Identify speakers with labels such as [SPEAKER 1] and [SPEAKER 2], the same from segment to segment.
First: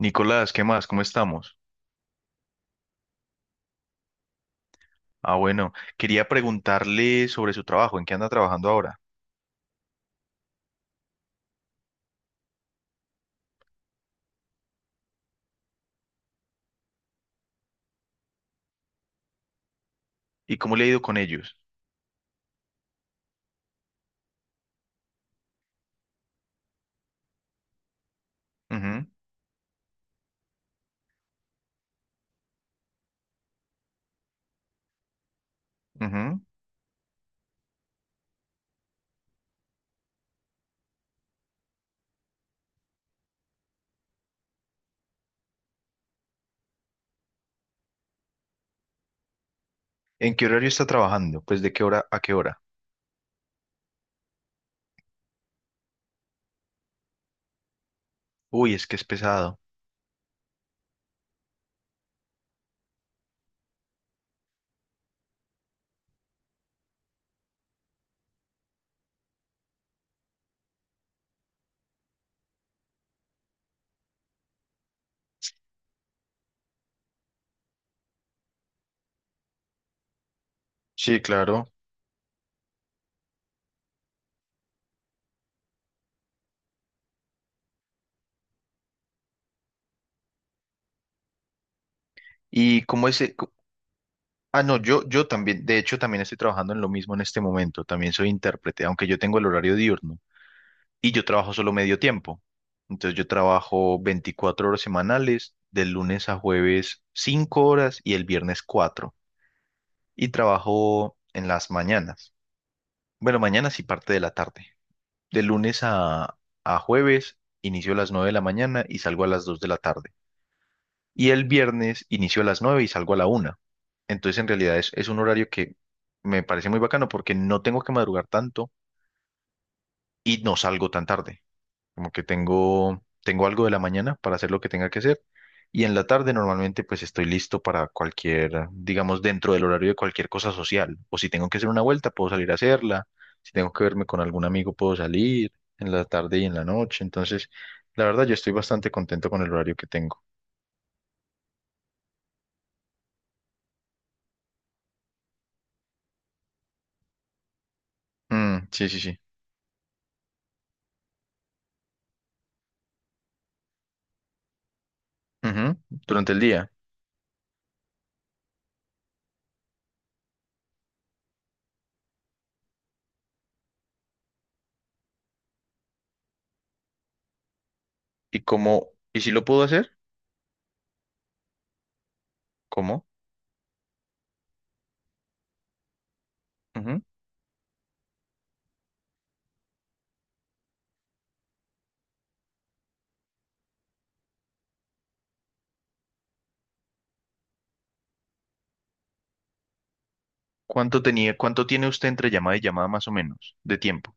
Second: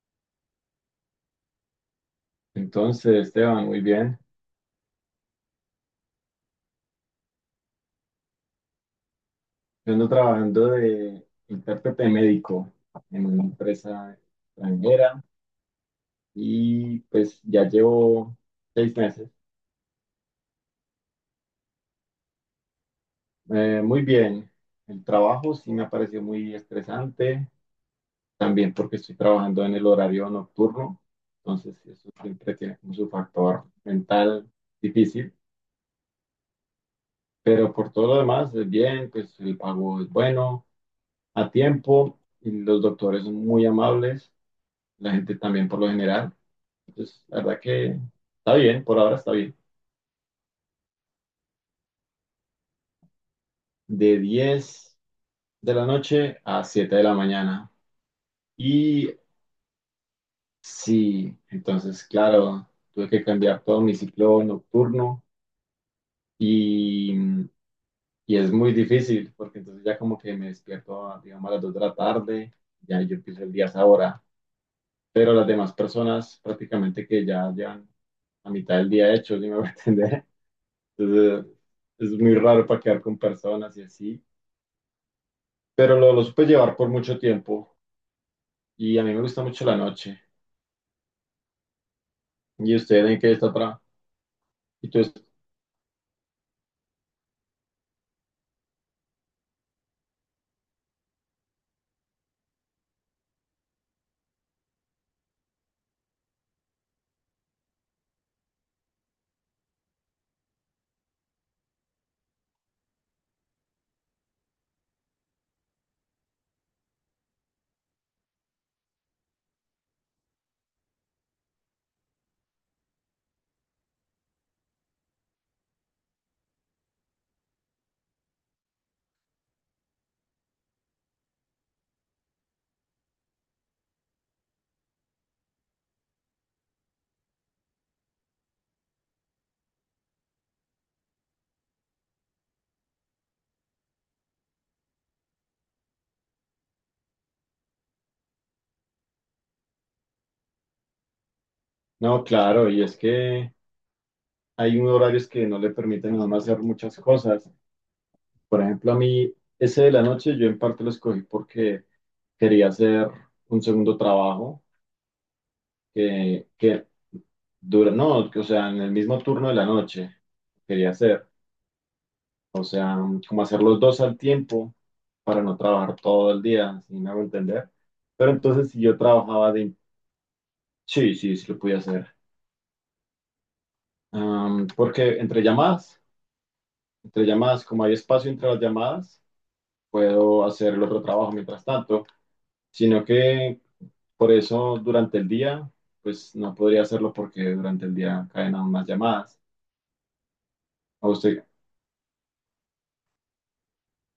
[SPEAKER 1] Nicolás, ¿qué más? ¿Cómo estamos?
[SPEAKER 2] Entonces, Esteban, muy bien.
[SPEAKER 1] Ah, bueno, quería preguntarle sobre su trabajo, ¿en qué anda trabajando ahora?
[SPEAKER 2] Yo ando trabajando de intérprete médico en una empresa extranjera y pues ya llevo 6 meses.
[SPEAKER 1] ¿Y cómo le ha ido con ellos?
[SPEAKER 2] Muy bien. El trabajo sí me ha parecido muy estresante, también porque
[SPEAKER 1] Ujú,
[SPEAKER 2] estoy trabajando en el horario nocturno, entonces sí, eso siempre tiene como su factor mental difícil,
[SPEAKER 1] ujú.
[SPEAKER 2] pero por todo lo demás, es bien, pues el pago es bueno, a tiempo y los doctores son muy amables. La gente también por lo general. Entonces, la verdad que está bien, por ahora está bien.
[SPEAKER 1] ¿En qué horario está trabajando? Pues, ¿de qué hora a qué hora?
[SPEAKER 2] De 10 de la noche a 7 de la mañana.
[SPEAKER 1] Uy, es que es
[SPEAKER 2] Y
[SPEAKER 1] pesado.
[SPEAKER 2] sí, entonces, claro, tuve que cambiar todo mi ciclo nocturno y, y es muy difícil porque entonces ya como que me despierto, digamos, a las 2 de la tarde, ya yo empiezo el día a esa hora. Pero las demás personas prácticamente que ya llevan la mitad del día hecho, ¿sí me voy a entender?
[SPEAKER 1] Sí,
[SPEAKER 2] Entonces,
[SPEAKER 1] claro.
[SPEAKER 2] es muy raro para quedar con personas y así, pero lo supe llevar por mucho tiempo y a mí me gusta mucho la noche. ¿Y
[SPEAKER 1] ¿Y
[SPEAKER 2] usted
[SPEAKER 1] cómo
[SPEAKER 2] en
[SPEAKER 1] es?
[SPEAKER 2] qué está atrás?
[SPEAKER 1] Ah, no,
[SPEAKER 2] Y tú,
[SPEAKER 1] yo también, de hecho, también estoy trabajando en lo mismo en este momento. También soy intérprete, aunque yo tengo el horario diurno y yo trabajo solo medio tiempo. Entonces yo trabajo 24 horas semanales, del lunes a jueves 5 horas y el viernes 4. Y trabajo en las mañanas. Bueno, mañanas y parte de la tarde. De lunes a jueves inicio a las 9 de la mañana y salgo a las 2 de la tarde. Y el viernes inicio a las 9 y salgo a la una. Entonces, en realidad es un horario que me parece muy bacano porque no tengo que madrugar tanto y no salgo tan tarde. Como que tengo algo de la mañana para hacer lo que tenga que hacer. Y en la tarde normalmente pues estoy listo para cualquier, digamos, dentro del horario de cualquier cosa social. O si tengo que hacer una vuelta, puedo salir a hacerla. Si tengo que verme con algún amigo, puedo salir en la tarde y en la noche. Entonces, la verdad, yo estoy bastante contento con el horario que tengo.
[SPEAKER 2] no, claro, y es que hay unos horarios que no le permiten a uno hacer muchas cosas. Por
[SPEAKER 1] Mm, sí,
[SPEAKER 2] ejemplo, a
[SPEAKER 1] sí, sí.
[SPEAKER 2] mí, ese de la noche yo en parte lo escogí porque quería hacer un segundo trabajo
[SPEAKER 1] Ujú. Durante el
[SPEAKER 2] que,
[SPEAKER 1] día.
[SPEAKER 2] que dura, no, que, o sea, en el mismo turno de la noche quería hacer, o sea, como hacer los dos al tiempo para no trabajar todo el día, si me hago entender. Pero
[SPEAKER 1] ¿Y
[SPEAKER 2] entonces si
[SPEAKER 1] cómo?
[SPEAKER 2] yo
[SPEAKER 1] ¿Y si lo
[SPEAKER 2] trabajaba
[SPEAKER 1] puedo
[SPEAKER 2] de,
[SPEAKER 1] hacer?
[SPEAKER 2] sí, sí, sí lo podía hacer.
[SPEAKER 1] ¿Cómo?
[SPEAKER 2] Porque entre llamadas,
[SPEAKER 1] Ujú.
[SPEAKER 2] como hay espacio entre las llamadas, puedo hacer el otro trabajo mientras tanto, sino que por eso durante el día, pues no podría hacerlo porque durante el día caen aún más llamadas.
[SPEAKER 1] ¿Cuánto
[SPEAKER 2] ¿A
[SPEAKER 1] tenía,
[SPEAKER 2] usted,
[SPEAKER 1] Cuánto tiene usted entre llamada y llamada más o menos de tiempo?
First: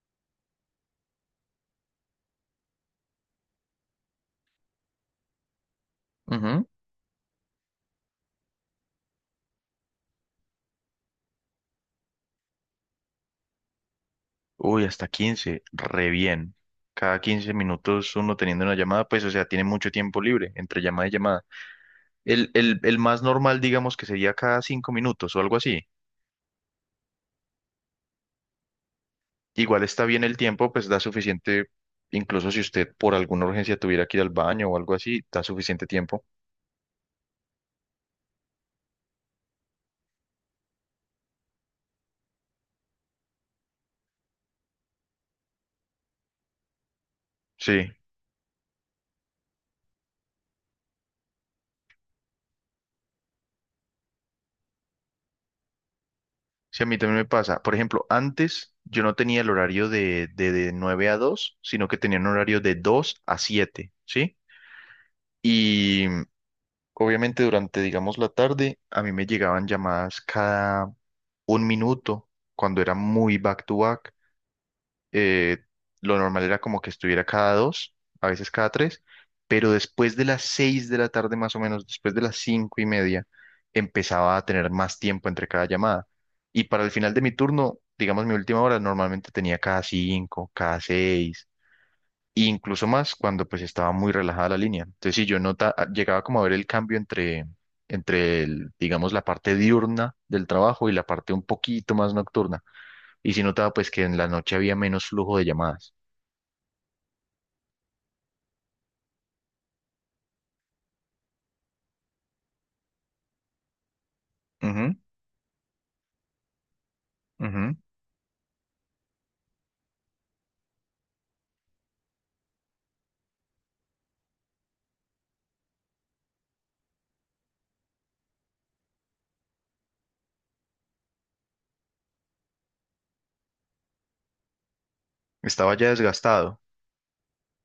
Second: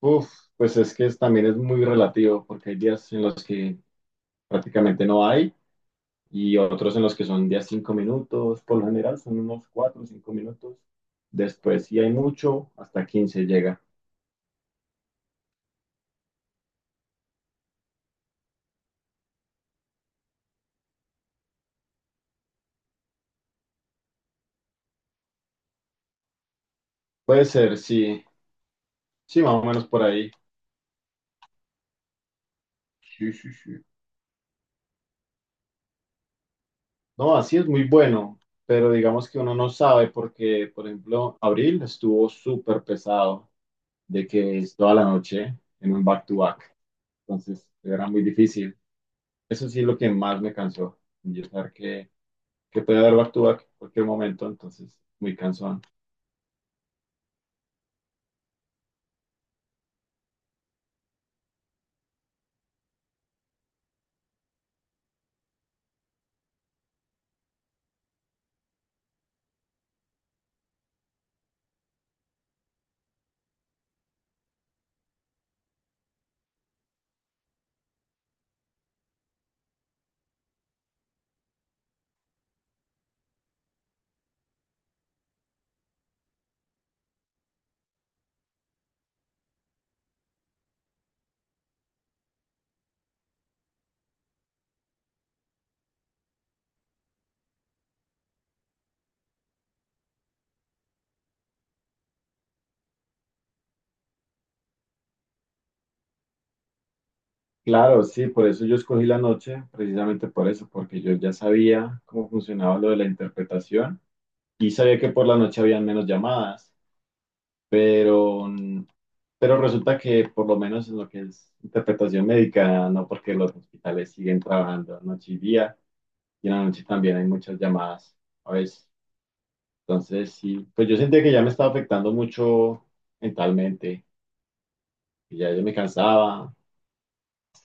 [SPEAKER 2] Uf, pues también es muy relativo, porque hay días en los que prácticamente no hay y otros en los que son días 5 minutos, por lo general son unos 4 o 5 minutos. Después, si hay mucho, hasta 15 llega.
[SPEAKER 1] Uy, hasta 15, re bien. Cada 15 minutos uno teniendo una llamada, pues, o sea, tiene mucho tiempo libre entre llamada y llamada. El más normal, digamos, que sería cada 5 minutos o algo así.
[SPEAKER 2] Puede ser, sí, sí, más o
[SPEAKER 1] Igual
[SPEAKER 2] menos por
[SPEAKER 1] está bien
[SPEAKER 2] ahí.
[SPEAKER 1] el tiempo, pues da suficiente, incluso si usted por
[SPEAKER 2] Sí,
[SPEAKER 1] alguna
[SPEAKER 2] sí,
[SPEAKER 1] urgencia
[SPEAKER 2] sí.
[SPEAKER 1] tuviera que ir al baño o algo así, da suficiente tiempo.
[SPEAKER 2] No, así es muy bueno, pero digamos que uno no sabe porque, por ejemplo, abril estuvo súper pesado de que es toda la noche en un back-to-back. Entonces,
[SPEAKER 1] Sí,
[SPEAKER 2] era muy difícil. Eso sí es lo que más me cansó, yo saber que puede haber back-to-back en cualquier momento, entonces, muy cansón.
[SPEAKER 1] sí, a mí también me pasa. Por ejemplo, antes yo no tenía el horario de 9 a 2, sino que tenía un horario de 2 a 7, ¿sí? Y... Obviamente durante, digamos, la tarde, a mí me llegaban llamadas cada un minuto, cuando era muy back to back. Eh, lo normal era como que estuviera cada dos, a veces cada tres, pero después de las 6 de la tarde más o menos, después de las 5:30, empezaba a tener más tiempo entre cada llamada. Y para el final de mi turno, digamos, mi última hora, normalmente tenía cada cinco, cada seis e incluso más cuando pues estaba muy relajada la línea. Entonces, si yo nota, ah, llegaba como a ver el cambio entre, entre el, digamos, la parte diurna del trabajo y la parte un poquito más nocturna. Y si notaba pues que en la noche había menos flujo de llamadas.
[SPEAKER 2] Claro, sí, por eso yo escogí la noche, precisamente por eso, porque yo ya sabía cómo funcionaba lo de la interpretación y
[SPEAKER 1] Ujú,
[SPEAKER 2] sabía que por la noche habían menos llamadas.
[SPEAKER 1] ujú.
[SPEAKER 2] pero, mm, pero resulta que por lo menos en lo que es interpretación médica, no porque los hospitales siguen trabajando noche y día, y en la noche también hay muchas llamadas a veces. Entonces, sí, pues yo sentía que ya me estaba afectando mucho mentalmente, y ya yo me
[SPEAKER 1] Estaba ya
[SPEAKER 2] cansaba.
[SPEAKER 1] desgastado.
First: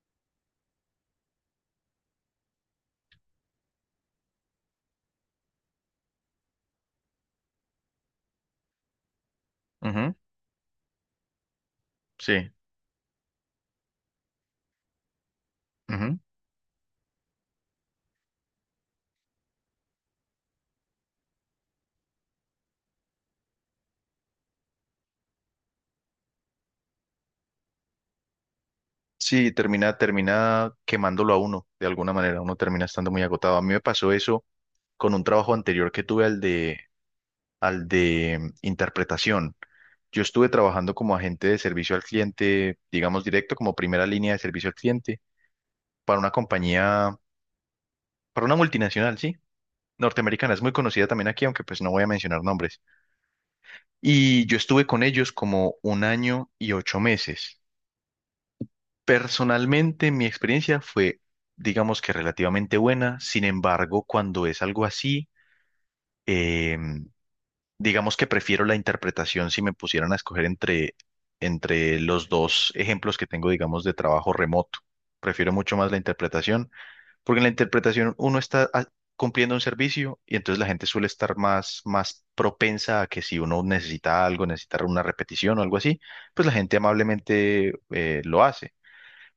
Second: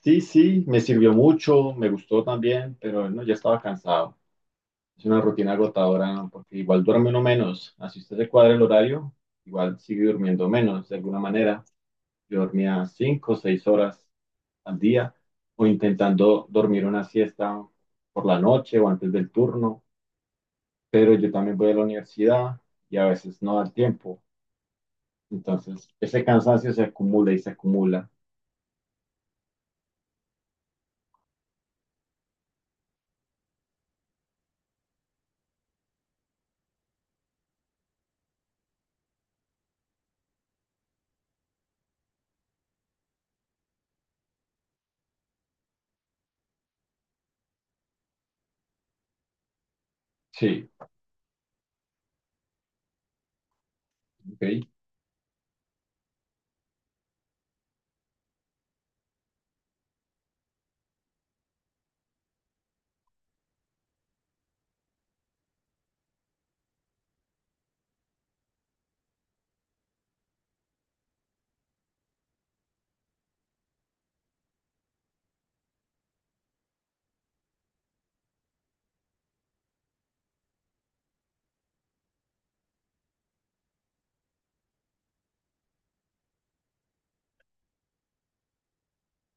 [SPEAKER 2] Sí, sí, me sirvió mucho, me gustó también, pero no, ya estaba cansado. Es una rutina agotadora, ¿no? Porque igual duerme uno menos. Así usted se cuadra el horario, igual sigue
[SPEAKER 1] Ujú,
[SPEAKER 2] durmiendo menos de alguna manera. Yo
[SPEAKER 1] sí.
[SPEAKER 2] dormía 5 o 6 horas al día, o
[SPEAKER 1] Ujú.
[SPEAKER 2] intentando dormir una siesta por la noche o antes del turno, pero yo también voy a la universidad y a veces no da el tiempo. Entonces, ese cansancio se acumula y se acumula.
[SPEAKER 1] Sí, termina quemándolo a uno, de alguna manera. Uno termina estando muy agotado. A mí me pasó eso con un trabajo anterior que tuve al de interpretación. Yo estuve trabajando como agente de servicio al cliente, digamos directo, como primera línea de servicio al cliente para una compañía, para una multinacional, sí, norteamericana, es
[SPEAKER 2] Sí,
[SPEAKER 1] muy conocida también aquí, aunque pues no voy a mencionar nombres. Y yo
[SPEAKER 2] ok.
[SPEAKER 1] estuve con ellos como 1 año y 8 meses. Personalmente, mi experiencia fue, digamos que relativamente buena, sin embargo, cuando es algo así, em, Digamos que prefiero la interpretación si me pusieran a escoger entre los dos ejemplos que tengo, digamos, de trabajo remoto. Prefiero mucho más la interpretación, porque en la interpretación uno está cumpliendo un servicio y entonces la gente suele estar más propensa a que si uno necesita algo, necesita una repetición o algo así, pues la gente amablemente lo hace.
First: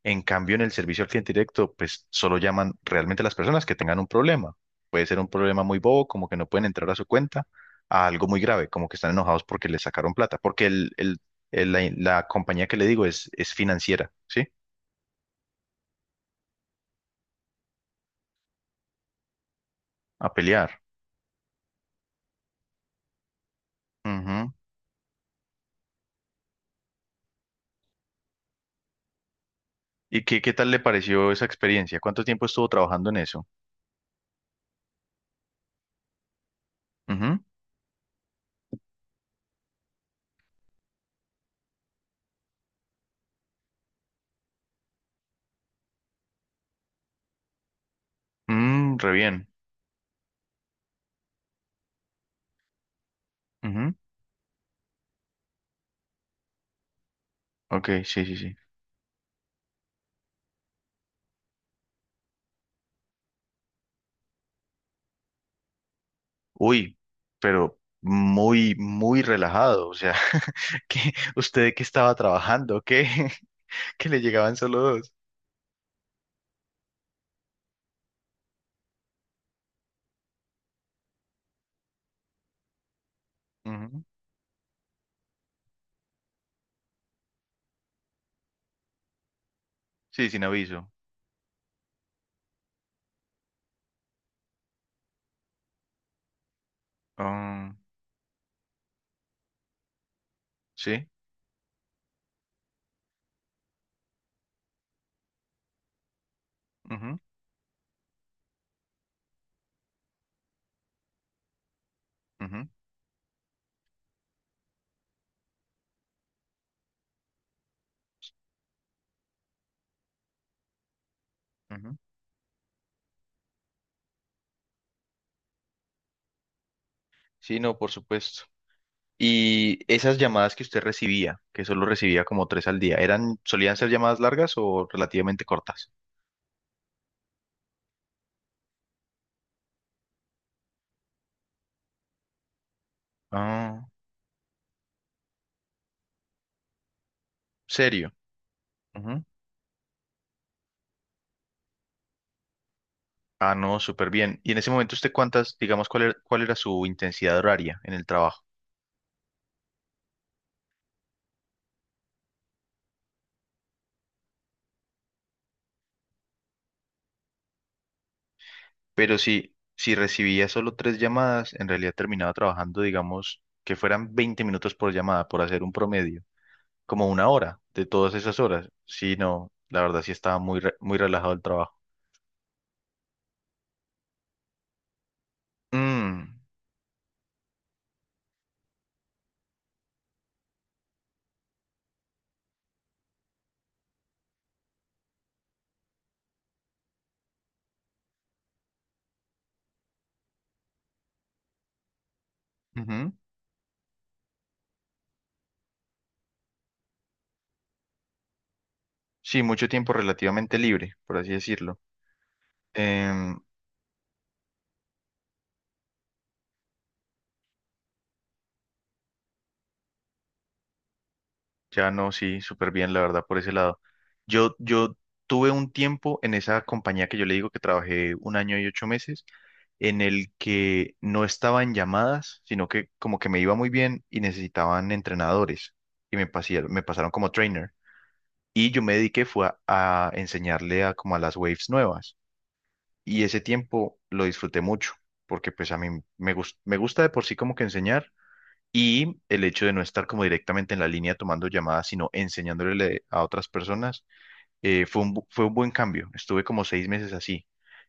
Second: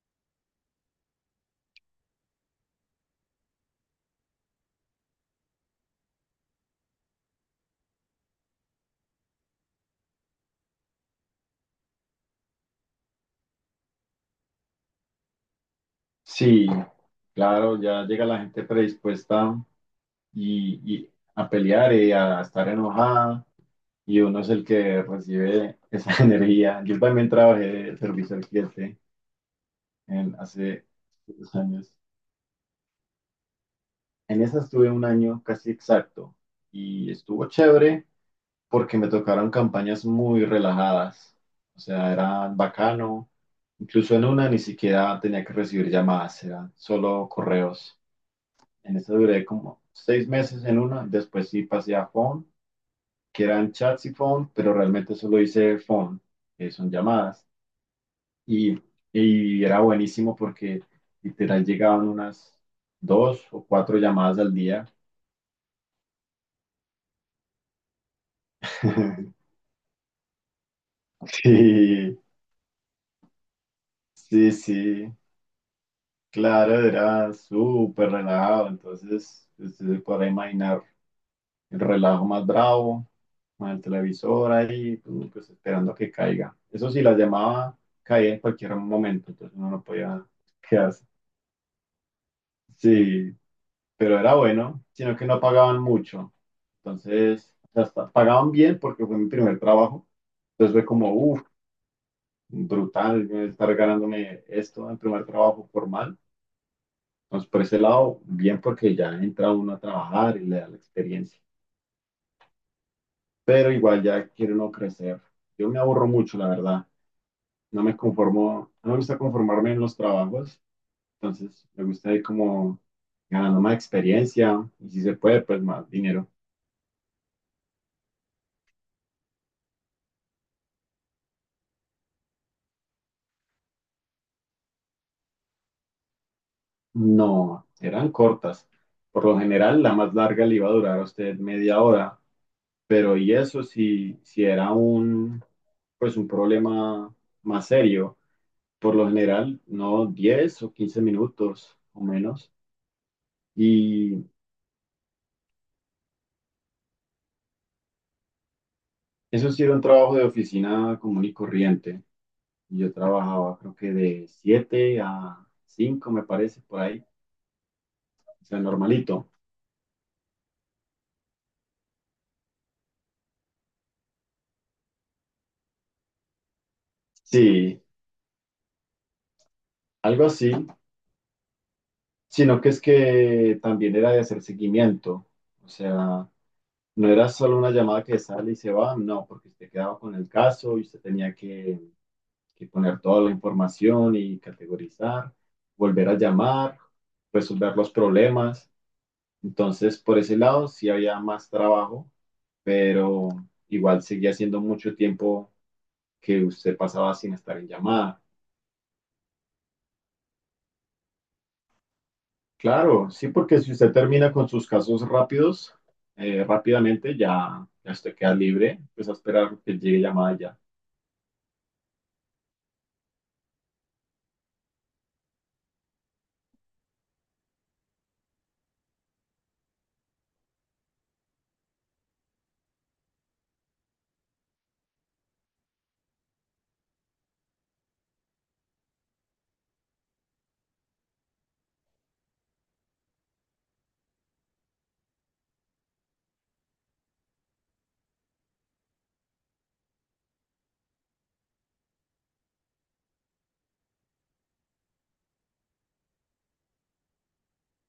[SPEAKER 1] En cambio, en el servicio al cliente directo, pues solo llaman realmente a las personas que tengan un problema. Puede ser un problema muy bobo, como que no pueden entrar a su cuenta, a algo muy grave, como que están enojados porque les sacaron plata, porque la compañía que le digo es financiera, ¿sí?
[SPEAKER 2] Sí, claro, ya llega la gente predispuesta
[SPEAKER 1] A pelear.
[SPEAKER 2] y a pelear y a estar enojada y uno es
[SPEAKER 1] Ujú.
[SPEAKER 2] el que recibe esa energía. Yo también trabajé de servicio al cliente
[SPEAKER 1] ¿Y qué tal le
[SPEAKER 2] hace
[SPEAKER 1] pareció esa
[SPEAKER 2] 2 años.
[SPEAKER 1] experiencia? ¿Cuánto tiempo estuvo trabajando en eso?
[SPEAKER 2] En esa estuve un año casi exacto y
[SPEAKER 1] Ujú.
[SPEAKER 2] estuvo chévere porque me tocaron campañas muy relajadas, o sea, era bacano. Incluso en una ni siquiera tenía que recibir llamadas, eran solo correos. En
[SPEAKER 1] Mm, re
[SPEAKER 2] esa duré
[SPEAKER 1] bien.
[SPEAKER 2] como 6 meses en una, después sí pasé a phone, que eran
[SPEAKER 1] Ujú.
[SPEAKER 2] chats y phone, pero realmente solo hice phone, que son llamadas.
[SPEAKER 1] Ok, sí, sí, sí.
[SPEAKER 2] Y, y era buenísimo porque literal llegaban unas dos o cuatro llamadas al día.
[SPEAKER 1] Uy, pero muy, muy relajado. O sea, ¿qué usted De qué estaba
[SPEAKER 2] Sí,
[SPEAKER 1] trabajando? ¿Qué? Que le
[SPEAKER 2] sí,
[SPEAKER 1] llegaban solo dos.
[SPEAKER 2] sí, claro, era súper relajado, entonces usted se podrá imaginar el relajo más bravo, con el
[SPEAKER 1] Ujú.
[SPEAKER 2] televisor ahí, tú, pues esperando a que caiga. Eso sí, la llamaba caía en cualquier momento, entonces uno no podía
[SPEAKER 1] Sí, sin aviso.
[SPEAKER 2] quedarse. Sí, pero era bueno, sino que no pagaban mucho. Entonces,
[SPEAKER 1] Ah,
[SPEAKER 2] hasta pagaban bien porque fue mi primer trabajo. Entonces fue
[SPEAKER 1] sí.
[SPEAKER 2] como, uff, brutal estar ganándome esto en primer trabajo formal.
[SPEAKER 1] Ujú,
[SPEAKER 2] Entonces, por ese lado, bien porque ya entra uno a trabajar y le da la experiencia.
[SPEAKER 1] ujú,
[SPEAKER 2] Pero igual ya quiero no crecer. Yo me aburro mucho, la verdad. No me conformo, no me gusta conformarme en los trabajos, entonces me
[SPEAKER 1] ujú.
[SPEAKER 2] gusta ir como ganando más experiencia y si se puede, pues más dinero.
[SPEAKER 1] Sí, no, por supuesto. Y esas llamadas que usted recibía, que solo recibía como tres al día, ¿ solían ser llamadas largas o relativamente cortas?
[SPEAKER 2] No, eran cortas. Por lo general, la más larga le iba a durar a usted media hora, pero y eso
[SPEAKER 1] Ah,
[SPEAKER 2] si, si era un, pues un problema más
[SPEAKER 1] serio.
[SPEAKER 2] serio. Por lo
[SPEAKER 1] Ujú.
[SPEAKER 2] general, no 10 o 15 minutos o menos.
[SPEAKER 1] Ah, no, súper
[SPEAKER 2] Y
[SPEAKER 1] bien. ¿Y en ese momento usted digamos, cuál era su intensidad horaria en el trabajo?
[SPEAKER 2] Eso sí era un trabajo de oficina común y corriente. Yo trabajaba creo que de 7 a 5 me parece, por ahí. O sea,
[SPEAKER 1] Pero
[SPEAKER 2] normalito.
[SPEAKER 1] si recibía solo tres llamadas, en realidad terminaba trabajando, digamos, que fueran 20 minutos por llamada, por hacer un promedio, como una hora
[SPEAKER 2] Sí,
[SPEAKER 1] de todas esas horas. Sí, no, la verdad sí
[SPEAKER 2] algo
[SPEAKER 1] estaba
[SPEAKER 2] así.
[SPEAKER 1] muy relajado el trabajo.
[SPEAKER 2] Sino que es que también era de hacer seguimiento. O sea,
[SPEAKER 1] Mm,
[SPEAKER 2] no era solo una llamada que sale y se va, no, porque usted quedaba con el caso y usted tenía que poner toda la información y categorizar, volver a llamar, resolver los problemas. Entonces, por ese lado sí había más trabajo,
[SPEAKER 1] ujú.
[SPEAKER 2] pero igual seguía siendo mucho tiempo que usted pasaba sin estar en llamada.
[SPEAKER 1] Sí, mucho tiempo relativamente libre, por así decirlo.
[SPEAKER 2] Claro, sí,
[SPEAKER 1] Em,
[SPEAKER 2] porque si usted termina con sus casos rápidos, rápidamente ya usted queda libre, pues a esperar que llegue llamada y ya.
[SPEAKER 1] Ya no, sí, súper bien, la verdad, por ese lado. Yo tuve un tiempo en esa compañía que yo le digo que trabajé 1 año y 8 meses, en el que no estaba en llamadas, sino que como que me iba muy bien y necesitaban entrenadores y me pasaron como trainer. Y yo me dediqué fue a enseñarle a como a las waves nuevas. Y ese tiempo lo disfruté mucho, porque pues a mí me gusta de por sí como que enseñar y el hecho de no estar como directamente en la línea tomando llamadas, sino enseñándole a otras personas, fue un buen cambio. Estuve como 6 meses así.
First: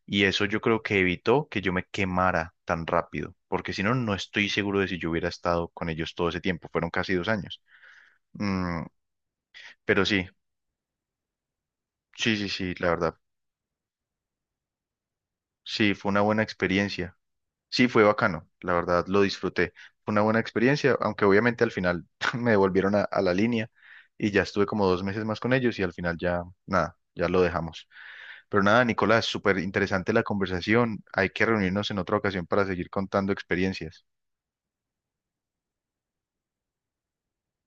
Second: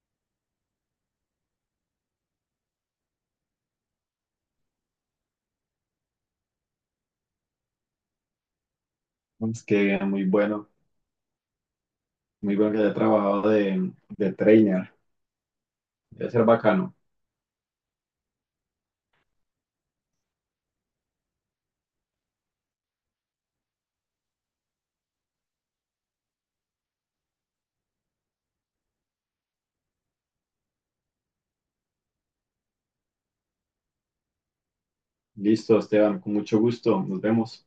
[SPEAKER 1] Y eso yo creo que evitó que yo me quemara tan rápido, porque si no, no estoy seguro de si yo hubiera estado con ellos todo ese tiempo. Fueron casi 2 años. Mm,
[SPEAKER 2] Es que
[SPEAKER 1] pero
[SPEAKER 2] muy
[SPEAKER 1] sí,
[SPEAKER 2] bueno,
[SPEAKER 1] sí, sí,
[SPEAKER 2] muy bueno
[SPEAKER 1] sí,
[SPEAKER 2] que
[SPEAKER 1] la
[SPEAKER 2] haya
[SPEAKER 1] verdad.
[SPEAKER 2] trabajado de trainer.
[SPEAKER 1] Sí, fue una
[SPEAKER 2] Debe
[SPEAKER 1] buena
[SPEAKER 2] ser bacano.
[SPEAKER 1] experiencia. Sí, fue bacano, la verdad, lo disfruté. Fue una buena experiencia, aunque obviamente al final me devolvieron a la línea y ya estuve como 2 meses más con ellos y al final ya, nada, ya lo dejamos. Pero nada, Nicolás, súper interesante la conversación. Hay que reunirnos en otra ocasión para seguir contando experiencias.
[SPEAKER 2] Listo, Esteban, con mucho gusto. Nos vemos.